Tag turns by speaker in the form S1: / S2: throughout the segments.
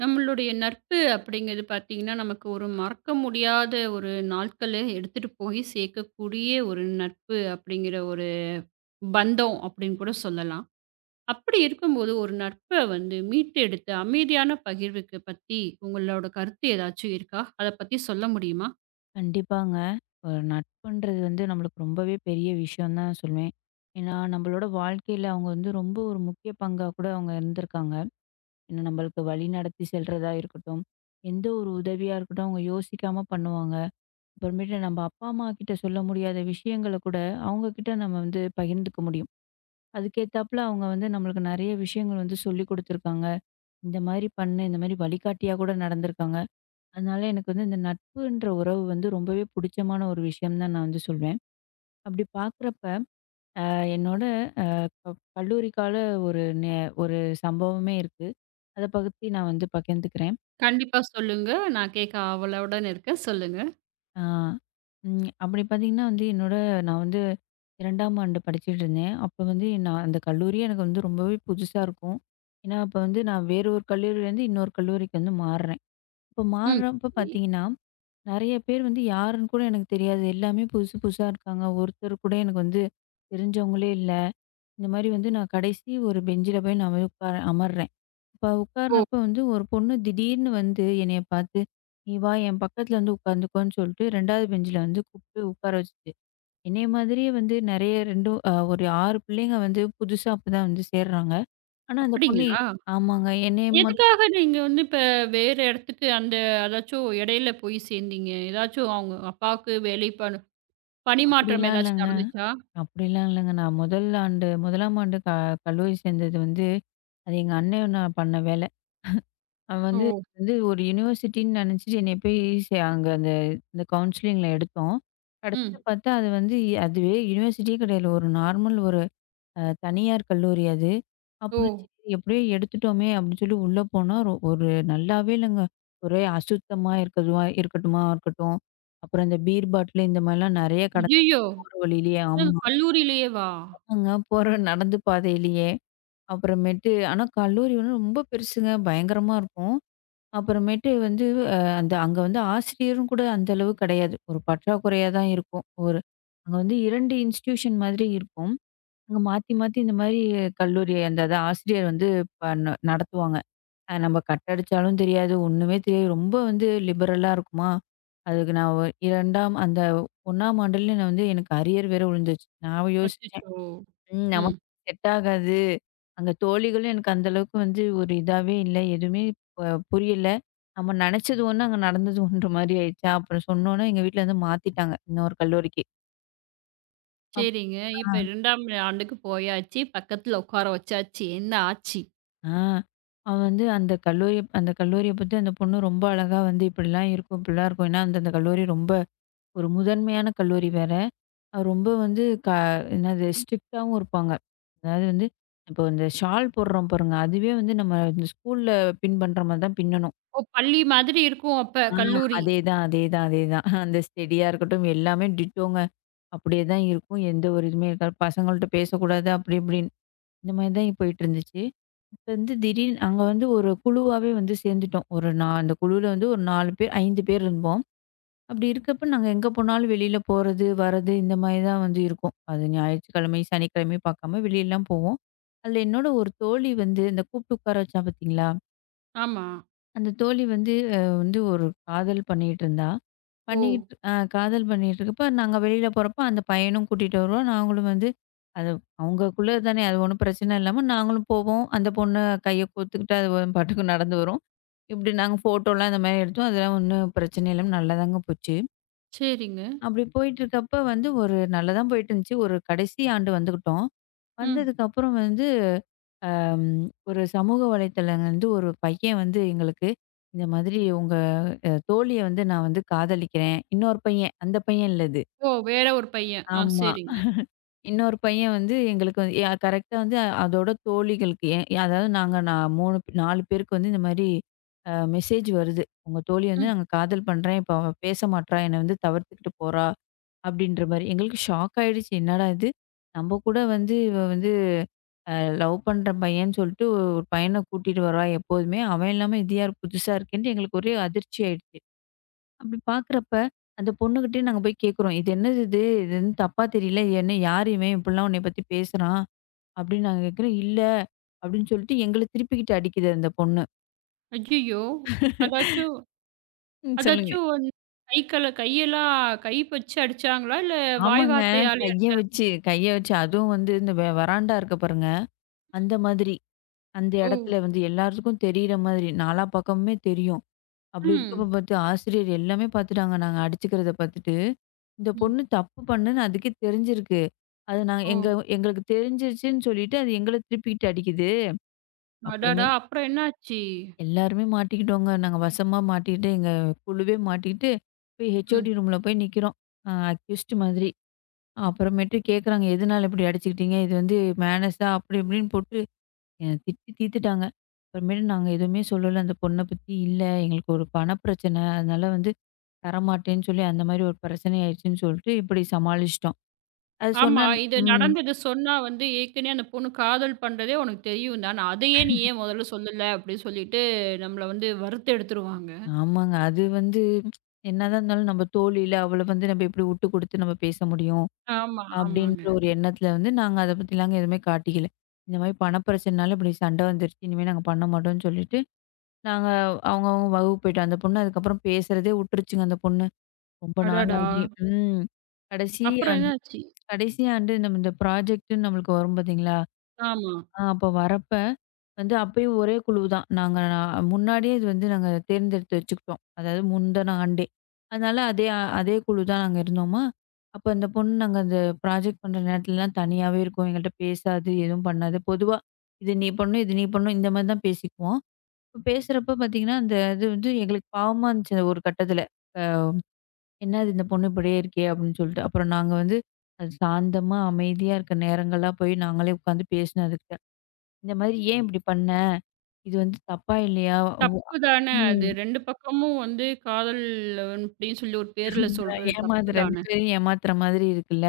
S1: நம்மளுடைய நட்பு அப்படிங்கிறது பார்த்தீங்கன்னா, நமக்கு ஒரு மறக்க முடியாத ஒரு நாட்கள எடுத்துட்டு போய் சேர்க்கக்கூடிய ஒரு நட்பு அப்படிங்கிற ஒரு பந்தம் அப்படின்னு கூட சொல்லலாம். அப்படி இருக்கும்போது ஒரு நட்ப வந்து மீட்டு எடுத்து அமைதியான பகிர்வுக்கு பத்தி உங்களோட கருத்து ஏதாச்சும் இருக்கா? அத பத்தி சொல்ல முடியுமா?
S2: கண்டிப்பாங்க. நட்புன்றது வந்து நம்மளுக்கு ரொம்பவே பெரிய விஷயம் தான் சொல்லுவேன். ஏன்னா, நம்மளோட வாழ்க்கையில அவங்க வந்து ரொம்ப ஒரு முக்கிய பங்கா கூட அவங்க இருந்திருக்காங்க. ஏன்னா, நம்மளுக்கு வழி நடத்தி செல்றதா இருக்கட்டும், எந்த ஒரு உதவியா இருக்கட்டும், அவங்க யோசிக்காம பண்ணுவாங்க. அப்புறமேட்டு நம்ம அப்பா, அம்மா கிட்ட சொல்ல முடியாத விஷயங்கள கூட அவங்க கிட்ட நம்ம வந்து பகிர்ந்துக்க முடியும். அதுக்கேத்தாப்புல அவங்க வந்து நம்மளுக்கு நெறைய விஷயங்கள் வந்து சொல்லிக் குடுத்துருக்காங்க. இந்த மாரி பண்ணு, இந்த மாரி வழிகாட்டியா கூட நடந்திருக்காங்க. அதனால எனக்கு வந்து இந்த நட்புன்ற உறவு வந்து ரொம்பவே புடிச்சமான ஒரு விஷயம் தான் நான் வந்து சொல்வேன். அப்படி பார்க்குறப்ப, அ என்னோட அ கல்லூரி கால ஒரு நே ஒரு சம்பவமே இருக்கு. அத பத்தி நான் வந்து பகிர்ந்துக்கிறேன்.
S1: கண்டிப்பா சொல்லுங்க. நான் கேட்க ஆவலுடன் இருக்கேன். சொல்லுங்க.
S2: ஆ அப்படி பார்த்தீங்கன்னா வந்து என்னோட நான் வந்து 2ஆம் ஆண்டு படிச்சுட்டு இருந்தேன். அப்ப வந்து நான் அந்த கல்லூரியே எனக்கு வந்து ரொம்பவே புதுசா இருக்கும். ஏன்னா, அப்ப வந்து நான் வேற ஒரு கல்லூரியிலேருந்து இன்னொரு கல்லூரிக்கு வந்து மாறுறேன். இப்ப
S1: ம்.
S2: மாறுறப்ப
S1: சரி.
S2: பார்த்தீங்கன்னா நெறைய பேர் வந்து யாருன்னு கூட எனக்கு தெரியாது. எல்லாமே புதுசு புதுசா இருக்காங்க. ஒருத்தர் கூட எனக்கு வந்து தெரிஞ்சவங்களே இல்ல. இந்த மாரி வந்து நான் கடைசி ஒரு பெஞ்சில போய் நான் போய் உட்கார அமர்றேன். இப்ப
S1: ஓ!
S2: உட்கார்றப்ப வந்து ஒரு பொண்ணு திடீர்னு வந்து என்னைய பார்த்து, "நீ வா என் பக்கத்துல வந்து உட்காந்துக்கோன்னு" சொல்லிட்டு 2வது பெஞ்சில வந்து கூப்ட்டு உட்கார வச்சுச்சு. என்னைய மாதிரியே வந்து நெறைய 2 அ ஒரு 6 பிள்ளைங்க வந்து புதுசா அப்பதான் வந்து சேர்றாங்க. ஆனா அந்த பொண்ணு
S1: அப்படிங்களா?
S2: ஆமாங்க. என்னைய மட்
S1: எதுக்காக நீங்க வந்து இப்ப வேற இடத்துக்கு அந்த அதாச்சும் இடையில போய் சேர்ந்தீங்க? ஏதாச்சும் அவங்க அப்பாவுக்கு வேலை பணு பணிமாற்றம்
S2: அப்படிலாம்
S1: ஏதாச்சும்
S2: இல்லங்க.
S1: நடந்துச்சா?
S2: அப்படிலாம் இல்லைங்க. முதலாம் ஆண்டு கல்லூரி சேர்ந்தது வந்து, அது எங்க அண்ணன் நான் பண்ண வேலை. அவன்
S1: ஓ!
S2: வந்து வந்து ஒரு யுனிவர்சிட்டின்னு நினச்சிட்டு என்னைய போய் சே அங்க அந்த இந்த கவுன்சிலிங்ல எடுத்தோம். கடைசில
S1: ம்.
S2: பார்த்தா அது வந்து அதுவே யுனிவர்சிட்டியே கிடையாது. ஒரு நார்மல் ஒரு அ தனியார் கல்லூரி அது. ம்.
S1: ஓ!
S2: அப்புறம் சரி எப்படியோ எடுத்துட்டோமே அப்படின்னு சொல்லி உள்ள போனா, ஒரு நல்லாவே இல்லைங்க. ஒரே அசுத்தமா இருக்கதுவா இருக்கட்டுமா இருக்கட்டும். அப்புறம் இந்த பீர் பாட்டிலு இந்த மாரிலாம் நெறைய
S1: ஐய்யயோ!
S2: கடந்துரும் ஒரு வழியிலேயே.
S1: அதான்
S2: ஆமா.
S1: கல்லூரியிலேயேவா?
S2: அங்க போற நடந்து பாதையிலேயே. அப்புறமேட்டு ஆனா கல்லூரி வந்து ரொம்ப பெருசுங்க. பயங்கரமா இருக்கும். அப்புறமேட்டு வந்து அ அந்த அங்க வந்து ஆசிரியரும் கூட அந்த அளவு கிடையாது. ஒரு பற்றாக்குறையா தான் இருக்கும். ஒரு அங்க வந்து 2 இன்ஸ்டிடியூஷன் மாதிரி இருக்கும். அங்க மாத்தி, மாத்தி இந்த மாரி கல்லூரி அந்த அத ஆசிரியர் வந்து ப ந நடத்துவாங்க. நம்ம கட் அடிச்சாலும் தெரியாது. ஒண்ணுமே தெரியாது. ரொம்ப வந்து லிபரலா இருக்குமா. அதுக்கு நான் ஒ 2ஆம் அந்த 1ஆம் ஆண்டுல நான் வந்து எனக்கு அரியர் வேற விழுந்துருச்சு. நான் யோசிச்சேன்.
S1: அச்சச்சோ!
S2: ம்.
S1: ம்.
S2: நமக்கு செட் ஆகாது. அங்க தோழிகளும் எனக்கு அந்த அளவுக்கு வந்து ஒரு இதாவே இல்ல. எதுவுமே ப புரியல. நம்ம நெனச்சது ஒண்ணு, அங்க நடந்தது ஒன்ற மாரி ஆயிடுச்சா, அப்புறம் சொன்னோனே எங்க வீட்ல வந்து மாத்திட்டாங்க. இன்னொரு கல்லூரிக்கு. அப்
S1: சரிங்க.
S2: ஆ.
S1: இப்ப 2ஆம் ஆண்டுக்கு போயாச்சு. பக்கத்துல உட்கார வச்சாச்சு. என்ன ஆச்சு?
S2: ஆ. அவ வந்து அந்த கல்லூரிய பத்தி அந்த பொண்ணு ரொம்ப அழகா வந்து, "இப்படிலாம் இருக்கும், இப்படிலாம் இருக்கும்." ஏன்னா, அந்த அந்த கல்லூரி ரொம்ப ஒரு முதன்மையான கல்லூரி வேற. அது ரொம்ப வந்து க என்னது ஸ்ட்ரிக்ட்டாவும் இருப்பாங்க. அதாவது வந்து இப்போ இந்த ஷால் போடுறோம் பாருங்க, அதுவே வந்து நம்ம இந்த ஸ்கூல்ல பின் பண்ற மாரி தான் பின்னணும்.
S1: ஓ! பள்ளி மாதிரி இருக்கும் அப்ப
S2: ஆ
S1: கல்லூரி.
S2: அதேதான், அதேதான், அதேதான். அந்த ஸ்டெடியா இருக்கட்டும், எல்லாமே டிட்டோங்க. அப்படியே தான் இருக்கும். எந்த ஒரு இதுவுமே இருக்காது. பசங்கள்ட்ட பேசக்கூடாது அப்படி இப்படின்னு. இந்த மாரி தான் போயிட்டு இருந்துச்சு. இப்ப வந்து திடீர்னு அங்க வந்து ஒரு குழுவாவே வந்து சேர்ந்துட்டோம். ஒரு நா அந்த குழுவுல வந்து ஒரு 4 பேர், 5 பேர் இருந்தோம். அப்படி இருக்கப்ப, நாங்க எங்க போனாலும் வெளியில போறது, வரது இந்த மாரி தான் வந்து இருக்கும். அது ஞாயிற்றுக்கிழமை, சனிக்கிழமை பார்க்காம வெளியலாம் போவோம். அதில என்னோட ஒரு தோழி வந்து இந்த கூப்பிட்டு உட்கார வச்சா பார்த்தீங்களா?
S1: ஆமா.
S2: அந்த தோழி வந்து வந்து ஒரு காதல் பண்ணிட்டு இருந்தா.
S1: ஓ!
S2: பண்ணிக்கிட்டு அ காதல் பண்ணிட்டு இருக்கப்ப, நாங்க வெளியில போறப்ப அந்த பையனும் கூட்டிட்டு வருவான். நாங்களும் வந்து அது அவங்கக்குள்ள தானே, அது ஒண்ணும் பிரச்சனை இல்லாம நாங்களும் போவோம். அந்த பொண்ணு கைய கோத்துக்கிட்டு, அது பாட்டுக்கு நடந்து வரும். இப்படி நாங்க ஃபோட்டோலாம் இந்த மாரி எடுத்தோம். அதெல்லாம் ஒண்ணும் பிரச்சனை இல்லாம நல்லாதாங்க போச்சு.
S1: சரிங்க.
S2: அப்படி போயிட்டுருக்கப்ப வந்து ஒரு நல்லா தான் போயிட்டுருந்துச்சு. ஒரு கடைசி ஆண்டு வந்துக்கிட்டோம்.
S1: ம்.
S2: வந்ததுக்கப்புறம் வந்து ஒரு சமூக வலைத்தளம் வந்து ஒரு பையன் வந்து எங்களுக்கு, இந்த மாதிரி உங்க தோழிய வந்து நான் வந்து காதலிக்கிறேன். இன்னொரு பையன், அந்த பையன் இல்ல இது.
S1: ஓ! வேற ஒரு பையன். ஆ
S2: ஆமா.
S1: சரிங்க.
S2: இன்னொரு பையன் வந்து எங்களுக்கு வந்து கரெக்ட்டா வந்து அதோட தோழிகளுக்கு எ அதாவது நாங்க நான் 3 4 பேருக்கு வந்து இந்த மாரி மெசேஜ் வருது. உங்க தோழி வந்து
S1: ம்.
S2: நாங்க காதல் பண்றேன். இப்ப அவ பேச மாட்றா. என்ன வந்து தவிர்த்துக்கிட்டு போறா. அப்படின்ற மாரி. எங்களுக்கு ஷாக் ஆயிடுச்சு. என்னடா இது! நம்ம கூட வந்து இவ வந்து அ லவ் பண்ற பையன்னு சொல்லிட்டு ஒரு பையன கூட்டிட்டு வருவா எப்போதுமே. அவன் இல்லாம இது யார் புதுசா இருக்கேன்ட்டு எங்களுக்கு ஒரே அதிர்ச்சி ஆயிடுச்சு. அப்படி பார்க்குறப்ப அந்த பொண்ணுகிட்டயே நாங்க போய் கேட்குறோம். "இது என்னது இது? இது வந்து தப்பா தெரியல. இது என்ன யார் இவன் இப்படிலாம் உன்னைய பத்தி பேசுறான்?" அப்படின்னு நாங்க கேட்கிறோம். "இல்ல" அப்படின்னு சொல்லிட்டு எங்கள திருப்பிக்கிட்டு அடிக்குது அந்த பொண்ணு.
S1: ஐய்யயோ! அதாச்சும்
S2: ம். சொல்லுங்க.
S1: அதாச்சும் வந்து கை கல கையெல்லாம் கை வச்சு அடிச்சாங்களா? இல்ல வாய்
S2: ஆமாங்க.
S1: வார்த்தையாலயா?
S2: கைய வச்சு, கைய வச்சு அதுவும் வந்து இந்த வராண்டா இருக்கு பாருங்க. அந்த மாதிரி. அந்த
S1: ஓ!
S2: இடத்துல வந்து எல்லாத்துக்கும் தெரியிற மாதிரி, நாலா பக்கமுமே தெரியும். அப்படி இருக்கப்ப
S1: ம்.
S2: பார்த்து ஆசிரியர் எல்லாமே பார்த்துட்டாங்க, நாங்க அடிச்சுக்கிறத பார்த்துட்டு. இந்த
S1: ம்.
S2: பொண்ணு தப்பு பண்ணுன்னு அதுக்கே தெரிஞ்சிருக்கு. அது நாங்க
S1: ஓ!
S2: எங்க எங்களுக்கு தெரிஞ்சிருச்சுன்னு சொல்லிட்டு, அது எங்கள திருப்பிக்கிட்டு அடிக்குது. அப்புறமே
S1: அடடா! அப்புறம் என்னாச்சு?
S2: எல்லாருமே மாட்டிக்கிட்டோங்க. நாங்க வசமா மாட்டிக்கிட்டு, எங்க குழுவே மாட்டிக்கிட்டு, போய் ஹெச்ஓடி
S1: ம்.
S2: ரூம்ல நிக்கிறோம். அக்யூஸ்ட் மாதிரி. அப்புறமேட்டு கேட்குறாங்க, "எதனால இப்படி அடிச்சுக்கிட்டீங்க? இது வந்து மேனர்ஸா?" அப்படி இப்படின்னு போட்டு என்ன திட்டி தீர்த்துட்டாங்க. அப்புறமேட்டு நாங்க எதுவுமே சொல்லல. அந்த பொண்ண பத்தி இல்ல, எங்களுக்கு ஒரு பண பிரச்சனை. அதனால வந்து தரமாட்டேன்னு சொல்லி, அந்த மாரி ஒரு பிரச்சனை ஆயிடுச்சுன்னு சொல்லிட்டு, இப்படி சமாளிச்சுட்டோம். அது
S1: ஆமா.
S2: சொன்னா
S1: இது
S2: ம்.
S1: நடந்தது சொன்னா வந்து ஏற்கனவே அந்த பொண்ணு காதல் பண்றதே உனக்கு தெரியும் தான. அதையே நீ ஏன் முதல்ல சொல்லல? அப்படின்னு சொல்லிட்டு நம்மள வந்து வறுத்து எடுத்துருவாங்க.
S2: ஆமாங்க. அது வந்து என்னதான் இருந்தாலும் நம்ம தோழில அவள வந்து நம்ம எப்படி விட்டு குடுத்து நம்ம பேச முடியும்?
S1: ஆமா, ஆமாங்க.
S2: அப்படின்ற ஒரு எண்ணத்துல வந்து நாங்க அத பத்திலாங்க எதுவுமே காட்டிக்கல. இந்த மாரி பண பிரச்சனைனால இப்படி சண்டை வந்துருச்சு. இனிமே நாங்க பண்ண மாட்டோம்ன்னு சொல்லிட்டு, நாங்க அவங்கவங்க வகுப்பு போயிட்டோம். அந்த பொண்ணு அதுக்கப்புறம் பேசுறதே விட்டுருச்சுங்க அந்த பொண்ணு. ரொம்ப நாள்
S1: அடடா!
S2: ஆகி ம். கடைசி
S1: அப்புறம்
S2: ஆண்டு
S1: என்னாச்சு?
S2: கடைசி ஆண்டு நம்ம இந்த ப்ராஜெக்ட்ன்னு நம்மளுக்கு வரும் பார்த்தீங்களா?
S1: ஆமா.
S2: அப்போ வரப்ப வந்து அப்பயும் ஒரே குழுவு தான். நான் முன்னாடியே இது வந்து நாங்க தேர்ந்தெடுத்து வச்சுக்கிட்டோம். அதாவது முந்தின ஆண்டே. அதனால அதே குழு தான் நாங்க இருந்தோமா. அப்போ அந்த பொண்ணு நாங்க அந்த ப்ராஜெக்ட் பண்ற நேரத்துலலாம் தனியாவே இருக்கும். எங்கள்ட்ட பேசாது, எதுவும் பண்ணாது. பொதுவா இது நீ பண்ணணும், இது நீ பண்ணணும் இந்த மாரி தான் பேசிக்குவோம். இப்ப பேசுறப்ப பார்த்தீங்கன்னா, அந்த இது வந்து எங்களுக்கு பாவமா இருந்துச்சு ஒரு கட்டத்தில. என்னது இந்த பொண்ணு இப்படியே இருக்கே! அப்படின்னு சொல்லிட்டு. அப்புறம் நாங்க வந்து அது சாந்தமா, அமைதியா இருக்க நேரங்கள்லாம் போய் நாங்களே உட்காந்து பேசினோம் அதுகிட்ட. இந்த மாரி ஏன் இப்படி பண்ண? இது வந்து தப்பா இல்லையா? உ
S1: தப்பு தான அது.
S2: ம்.
S1: 2 பக்கமும் வந்து காதல் அப்படின்னு சொல்லி ஒரு பேர்ல
S2: அதான்
S1: சொல்றது
S2: ஏமாந்து
S1: தப்பு
S2: 2
S1: தான.
S2: பேரையும் ஏமாத்துற மாதிரி இருக்குல்ல.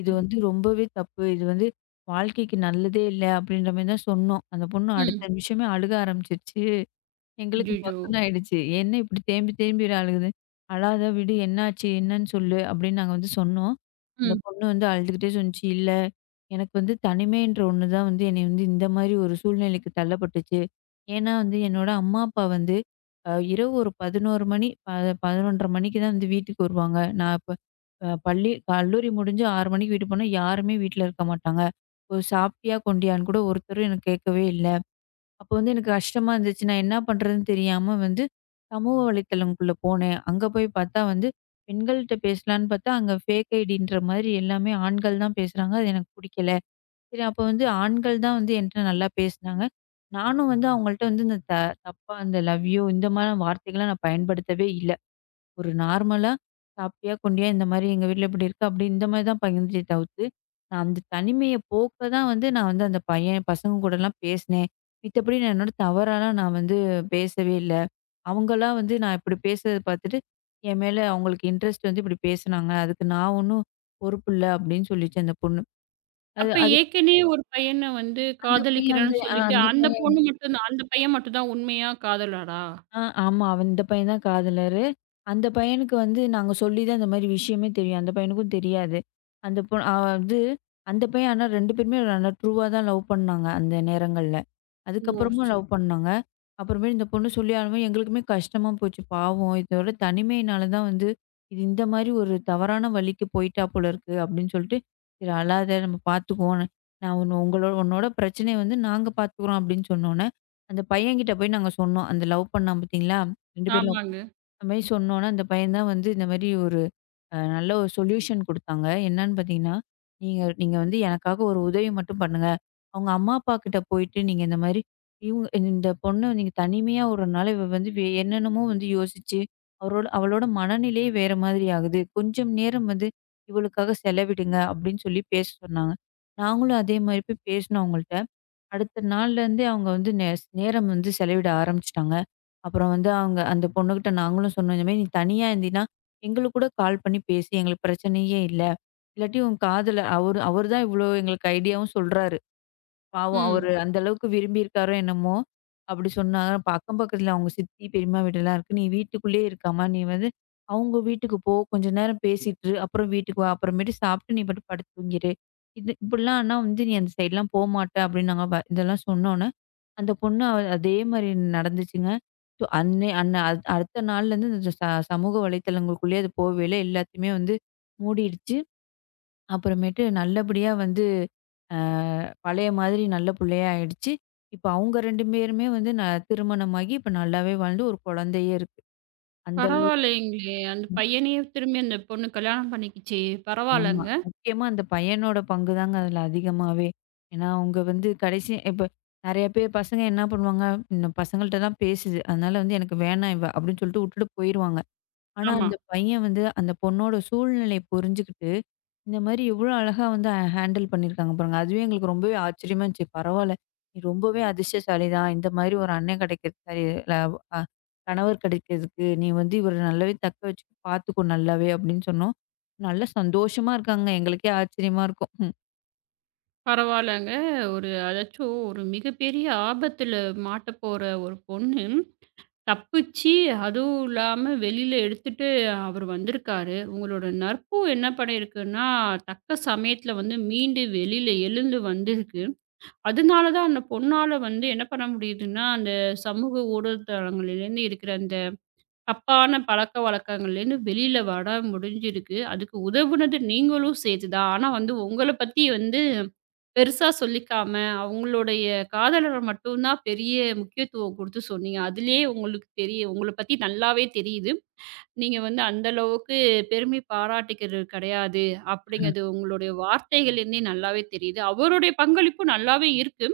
S2: இது
S1: ம்.
S2: வந்து ரொம்பவே தப்பு. இது வந்து வாழ்க்கைக்கு நல்லதே இல்ல அப்படின்ற மாரி தான் சொன்னோம். அந்த பொண்ணு
S1: ம்.
S2: அடுத்த நிமிஷமே அழுக ஆரம்பிச்சுருச்சு. எங்களுக்கு
S1: அய்யய்யோ!
S2: பக்குன்னு ஆயிடுச்சு. என்ன இப்படி தேம்பி தேம்பி அழுகுது? அழாத விடு என்னாச்சு? என்னன்னு சொல்லு? அப்படின்னு நாங்க வந்து சொன்னோம். அந்த
S1: ம்.
S2: பொண்ணு வந்து அழுதுகிட்டே சொன்னுச்சு, "இல்ல, எனக்கு வந்து தனிமைன்ற ஒண்ணு தான் வந்து என்னைய வந்து இந்த மாரி ஒரு சூழ்நிலைக்கு தள்ளப்பட்டுச்சு. ஏன்னா வந்து என்னோட அம்மா, அப்பா வந்து இரவு ஒரு 11 மணி, 11:30 மணிக்கு தான் வந்து வீட்டுக்கு வருவாங்க. நான் இப்ப பள்ளி கல்லூரி முடிஞ்சு 6 மணிக்கு வீட்டுக்கு போனா யாருமே வீட்ல இருக்க மாட்டாங்க. ஒரு சாப்பிட்டியா? கொண்டியான்னு கூட ஒருத்தரும் எனக்கு கேட்கவே இல்ல." அப்போ வந்து எனக்கு கஷ்டமா இருந்துச்சு. நான் என்ன பண்றதுன்னு தெரியாம வந்து சமூக வலைத்தளம்குள்ள போனேன். அங்க போய் பார்த்தா வந்து பெண்கள்ட்ட பேசலான்னு பார்த்தா, அங்க ஃபேக் ஐடின்ற மாதிரி எல்லாமே ஆண்கள் தான் பேசுறாங்க. அது எனக்கு புடிக்கல. சரி அப்போ வந்து ஆண்கள் தான் வந்து என்ட்ட நல்லா பேசுனாங்க. நானும் வந்து அவங்கள்ட்ட வந்து இந்த த தப்பா இந்த லவ்யூ இந்த மாரி வார்த்தைகள்லாம் நான் பயன்படுத்தவே இல்ல. ஒரு நார்மலா சாப்பிட்டியா? கொண்டியா? இந்த மாரி எங்க வீட்ல இப்படி இருக்கு. அப்படி இந்த மாரி தான் பகிர்ந்தே தவிர்த்து, நான் அந்த தனிமைய போக்க தான் வந்து நான் வந்து அந்த பையன் பசங்க கூடலாம் பேசினேன். மித்தபடி நான் என்னோட தவறாலாம் நான் வந்து பேசவே இல்ல. அவங்கலாம் வந்து நான் இப்படி பேசுறத பார்த்துட்டு, என் மேல அவங்களுக்கு இன்ட்ரெஸ்ட் வந்து இப்படி பேசுனாங்க. அதுக்கு நான் ஒண்ணும் பொறுப்பு இல்ல அப்படின்னு சொல்லிச்சு அந்த பொண்ணு. அது
S1: அப்ப
S2: அது
S1: ஏற்கனவே ஒரு பையன வந்து
S2: அந்த பையன் வந்து
S1: காதலிக்கிறேன்னு
S2: ஆ
S1: சொல்லிட்டு,
S2: அந்த
S1: அந்த
S2: பையன்
S1: பொண்ணு மட்டும் தான் அந்த பையன் மட்டும் தான் உண்மையா காதலரா?
S2: ஆ ஆமா. அவன் இந்த பையன் தான் காதலரு. அந்த பையனுக்கு வந்து நாங்க சொல்லி தான் இந்த மாரி விஷயமே தெரியும். அந்த பையனுக்கும் தெரியாது. அந்த பொ அ வந்து அந்த பையன் ஆனா 2 பேருமே நல்லா ட்ரூவா தான் லவ் பண்ணாங்க, அந்த நேரங்கள்ல.
S1: ஓ!
S2: அதுக்கப்புறமும்
S1: சரி.
S2: லவ் பண்ணாங்க. அப்புறமேல் இந்த பொண்ணு சொல்லி ஆனவும் எங்களுக்குமே கஷ்டமா போச்சு. பாவம் இதோட தனிமையினால தான் வந்து, இது இந்த மாரி ஒரு தவறான வழிக்கு போயிட்டா போல இருக்கு அப்படின்னு சொல்லிட்டு, "சரி அழாத நம்ம பார்த்துக்குவோம். நான் உன்ன உங்களோட உன்னோட பிரச்சனைய வந்து நாங்க பார்த்துக்குறோம்" அப்படின்னு சொன்னோன, அந்த பையன்கிட்ட போய் நாங்க சொன்னோம். அந்த லவ் பண்ணான் பார்த்தீங்களா? 2 பேரும் லவ்
S1: ஆமாங்க.
S2: அந்த மாரி சொன்னோனே, அந்த பையன் தான் வந்து இந்த மாரி ஒரு நல்ல ஒரு சொல்யூஷன் குடுத்தாங்க. என்னன்னு பார்த்தீங்கன்னா, "நீங்க நீங்க வந்து எனக்காக ஒரு உதவி மட்டும் பண்ணுங்க. அவங்க அம்மா, அப்பா கிட்ட போயிட்டு நீங்க இந்த மாரி இவங்க இந்த பொண்ண நீங்க தனிமையா விடுறனால இவ வந்து என்னென்னமோ வந்து யோசிச்சு, அவளோட மனநிலையே வேற மாதிரி ஆகுது. கொஞ்சம் நேரம் வந்து இவளுக்காக செலவிடுங்க." அப்படின்னு சொல்லி பேச சொன்னாங்க. நாங்களும் அதே மாரி போய் பேசினோம் அவங்கள்ட்ட. அடுத்த நாள்லேருந்தே அவங்க வந்து நேரம் வந்து செலவிட ஆரம்பிச்சுட்டாங்க. அப்புறம் வந்து அவங்க அந்த பொண்ணுகிட்ட நாங்களும் சொன்னோம். இந்த மாரி நீ தனியா இருந்தீன்னா, எங்களுக்கு கூட கால் பண்ணி பேசு. எங்களுக்கு பிரச்சனையே இல்ல. இல்லாட்டி உன் காதல அவரு அவரு தான் இவ்ளோ எங்களுக்கு ஐடியாவும் சொல்றாரு. பாவம்
S1: ம்.
S2: அவரு அந்த அளவுக்கு விரும்பியிருக்காரோ என்னமோ! அப்படி சொன்னாங்க. அப்ப அக்கம் பக்கத்துல அவங்க சித்தி, பெரியம்மா வீடெல்லாம் இருக்கு. "நீ வீட்டுக்குள்ளேயே இருக்காம, நீ வந்து அவங்க வீட்டுக்கு போ. கொஞ்ச நேரம் பேசிட்டு இரு. அப்புறம் வீட்டுக்கு வா. அப்புறமேட்டு சாப்பிட்டு நீ பாட்டுக்கு படுத்து தூங்கிரு. இது இப்படிலாம் ஆனா வந்து நீ அந்த சைட்லாம் போமாட்ட" அப்படின்னு நாங்க வ இதெல்லாம் சொன்னோன்னே, அந்த பொண்ணு அதே மாரி நடந்துச்சுங்க. ஸோ அன்னை அன்ன அடுத்த நாள்லேருந்து இந்த ச சமூக வலைத்தளங்களுக்குள்ளேயே அது போகவேல எல்லாத்தையுமே வந்து மூடிடுச்சு. அப்புறமேட்டு நல்லபடியா வந்து அ பழைய மாதிரி நல்ல புள்ளையா ஆயிடுச்சு. இப்ப அவங்க 2 பேருமே வந்து திருமணமாகி இப்ப நல்லாவே வாழ்ந்து ஒரு குழந்தையே இருக்கு. அந்த அளவுக்கு
S1: பரவாயில்லைங்களே! அந்த பையனையே திரும்பி அந்த பொண்ணு கல்யாணம் பண்ணிக்கிச்சே!
S2: ஆமா.
S1: பரவாயில்லங்க.
S2: முக்கியமா அந்த பையனோட பங்கு தாங்க அதில அதிகமாவே. ஏன்னா, அவங்க வந்து கடைசி இப்ப நெறைய பேர் பசங்க என்ன பண்ணுவாங்க, இந்த பசங்கள்ட்ட தான் பேசுது. அதனால வந்து எனக்கு வேணாம் இவ அப்படின்னு சொல்லிட்டு வுட்டுட்டு போயிருவாங்க. ஆனா,
S1: ஆமா.
S2: அந்த பையன் வந்து அந்த பொண்ணோட சூழ்நிலை புரிஞ்சுகிட்டு, இந்த மாரி எவ்ளோ அழகா வந்து ஹேண்டில் பண்ணியிருக்காங்க பாருங்க. அதுவே எங்களுக்கு ரொம்பவே ஆச்சரியமா இருந்துச்சு. பரவால்ல, நீ ரொம்பவே அதிர்ஷ்டசாலி தான். இந்த மாரி ஒரு அண்ணன் கிடைக்கிறது சரி ல அ கணவர் கிடைக்கிறதுக்கு நீ வந்து இவர நல்லாவே தக்க வச்சுக்க பார்த்துக்கோ நல்லாவே அப்டின்னு சொன்னோம். நல்லா சந்தோஷமா இருக்காங்க. எங்களுக்கே ஆச்சரியமா இருக்கும். ம்.
S1: பரவாயில்லங்க. ஒரு அதாச்சும் ஒரு மிகப்பெரிய ஆபத்தில மாட்டப்போற ஒரு பொண்ணு தப்பிச்சு, அதுவும் இல்லாம வெளியில எடுத்துட்டு அவரு வந்திருக்காரு. உங்களோட நற்பு என்ன பண்ணியிருக்குன்னா, தக்க சமயத்துல வந்து மீண்டு வெளியில எழுந்து வந்திருக்கு. அதனால தான் அந்த பொண்ணால வந்து என்ன பண்ண முடியுதுன்னா, அந்த சமூக ஊடகத்தளங்கள்லேருந்து இருக்கிற அந்த தப்பான பழக்கவழக்கங்கள்லேருந்து வெளியில வர முடிஞ்சிருக்கு. அதுக்கு உதவுனது நீங்களும் சேர்த்து தான். ஆனா வந்து உங்கள பத்தி வந்து பெருசா சொல்லிக்காம, அவங்களுடைய காதலர மட்டும் தான் பெரிய முக்கியத்துவம் குடுத்து சொன்னீங்க. அதிலேயே உங்களுக்கு தெரியும். உங்கள பத்தி நல்லாவே தெரியுது. நீங்க வந்து அந்த அளவுக்கு பெருமை பாராட்டிக்கிறது கிடையாது. அப்படிங்கிறது உங்களுடைய வார்த்தைகள்லேருந்தே நல்லாவே தெரியுது. அவருடைய பங்களிப்பும் நல்லாவே இருக்கு.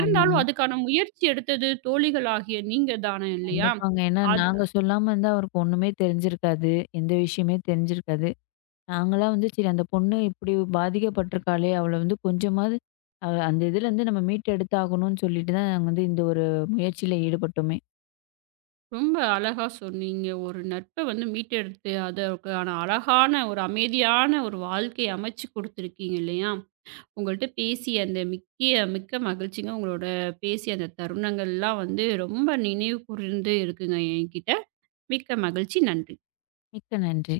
S2: ஆமாங்க.
S1: அதுக்கான முயற்சி எடுத்தது தோழிகளாகிய நீங்க தானே இல்லையா?
S2: கண்டிப்பாங்க. ஏன்னா
S1: அது
S2: நாங்க சொல்லாம இருந்தா அவருக்கு ஒண்ணுமே தெரிஞ்சிருக்காது. எந்த விஷயமே தெரிஞ்சிருக்காது. நாங்கலாம் வந்து சரி அந்த பொண்ணு இப்படி பாதிக்கப்பட்டிருக்காளே! அவள வந்து கொஞ்சமாவது அந்த இதுலேருந்து நம்ம மீட்டெடுத்தாகணும்னு சொல்லிட்டு தான் நாங்க வந்து இந்த ஒரு முயற்சியில ஈடுபட்டோமே.
S1: ரொம்ப அழகா சொன்னீங்க. ஒரு நட்ப வந்து மீட்டெடுத்து அதற்கான அழகான ஒரு அமைதியான ஒரு வாழ்க்கைய அமைச்சு குடுத்துருக்கீங்க இல்லையா? உங்கள்ட்ட பேசி அந்த மிக்கிய மிக்க மகிழ்ச்சிங்க. உங்களோட பேசிய அந்த தருணங்கள்லாம் வந்து ரொம்ப நினைவு கூர்ந்து இருக்குங்க என்கிட்ட. மிக்க மகிழ்ச்சி. நன்றி.
S2: மிக்க நன்றி.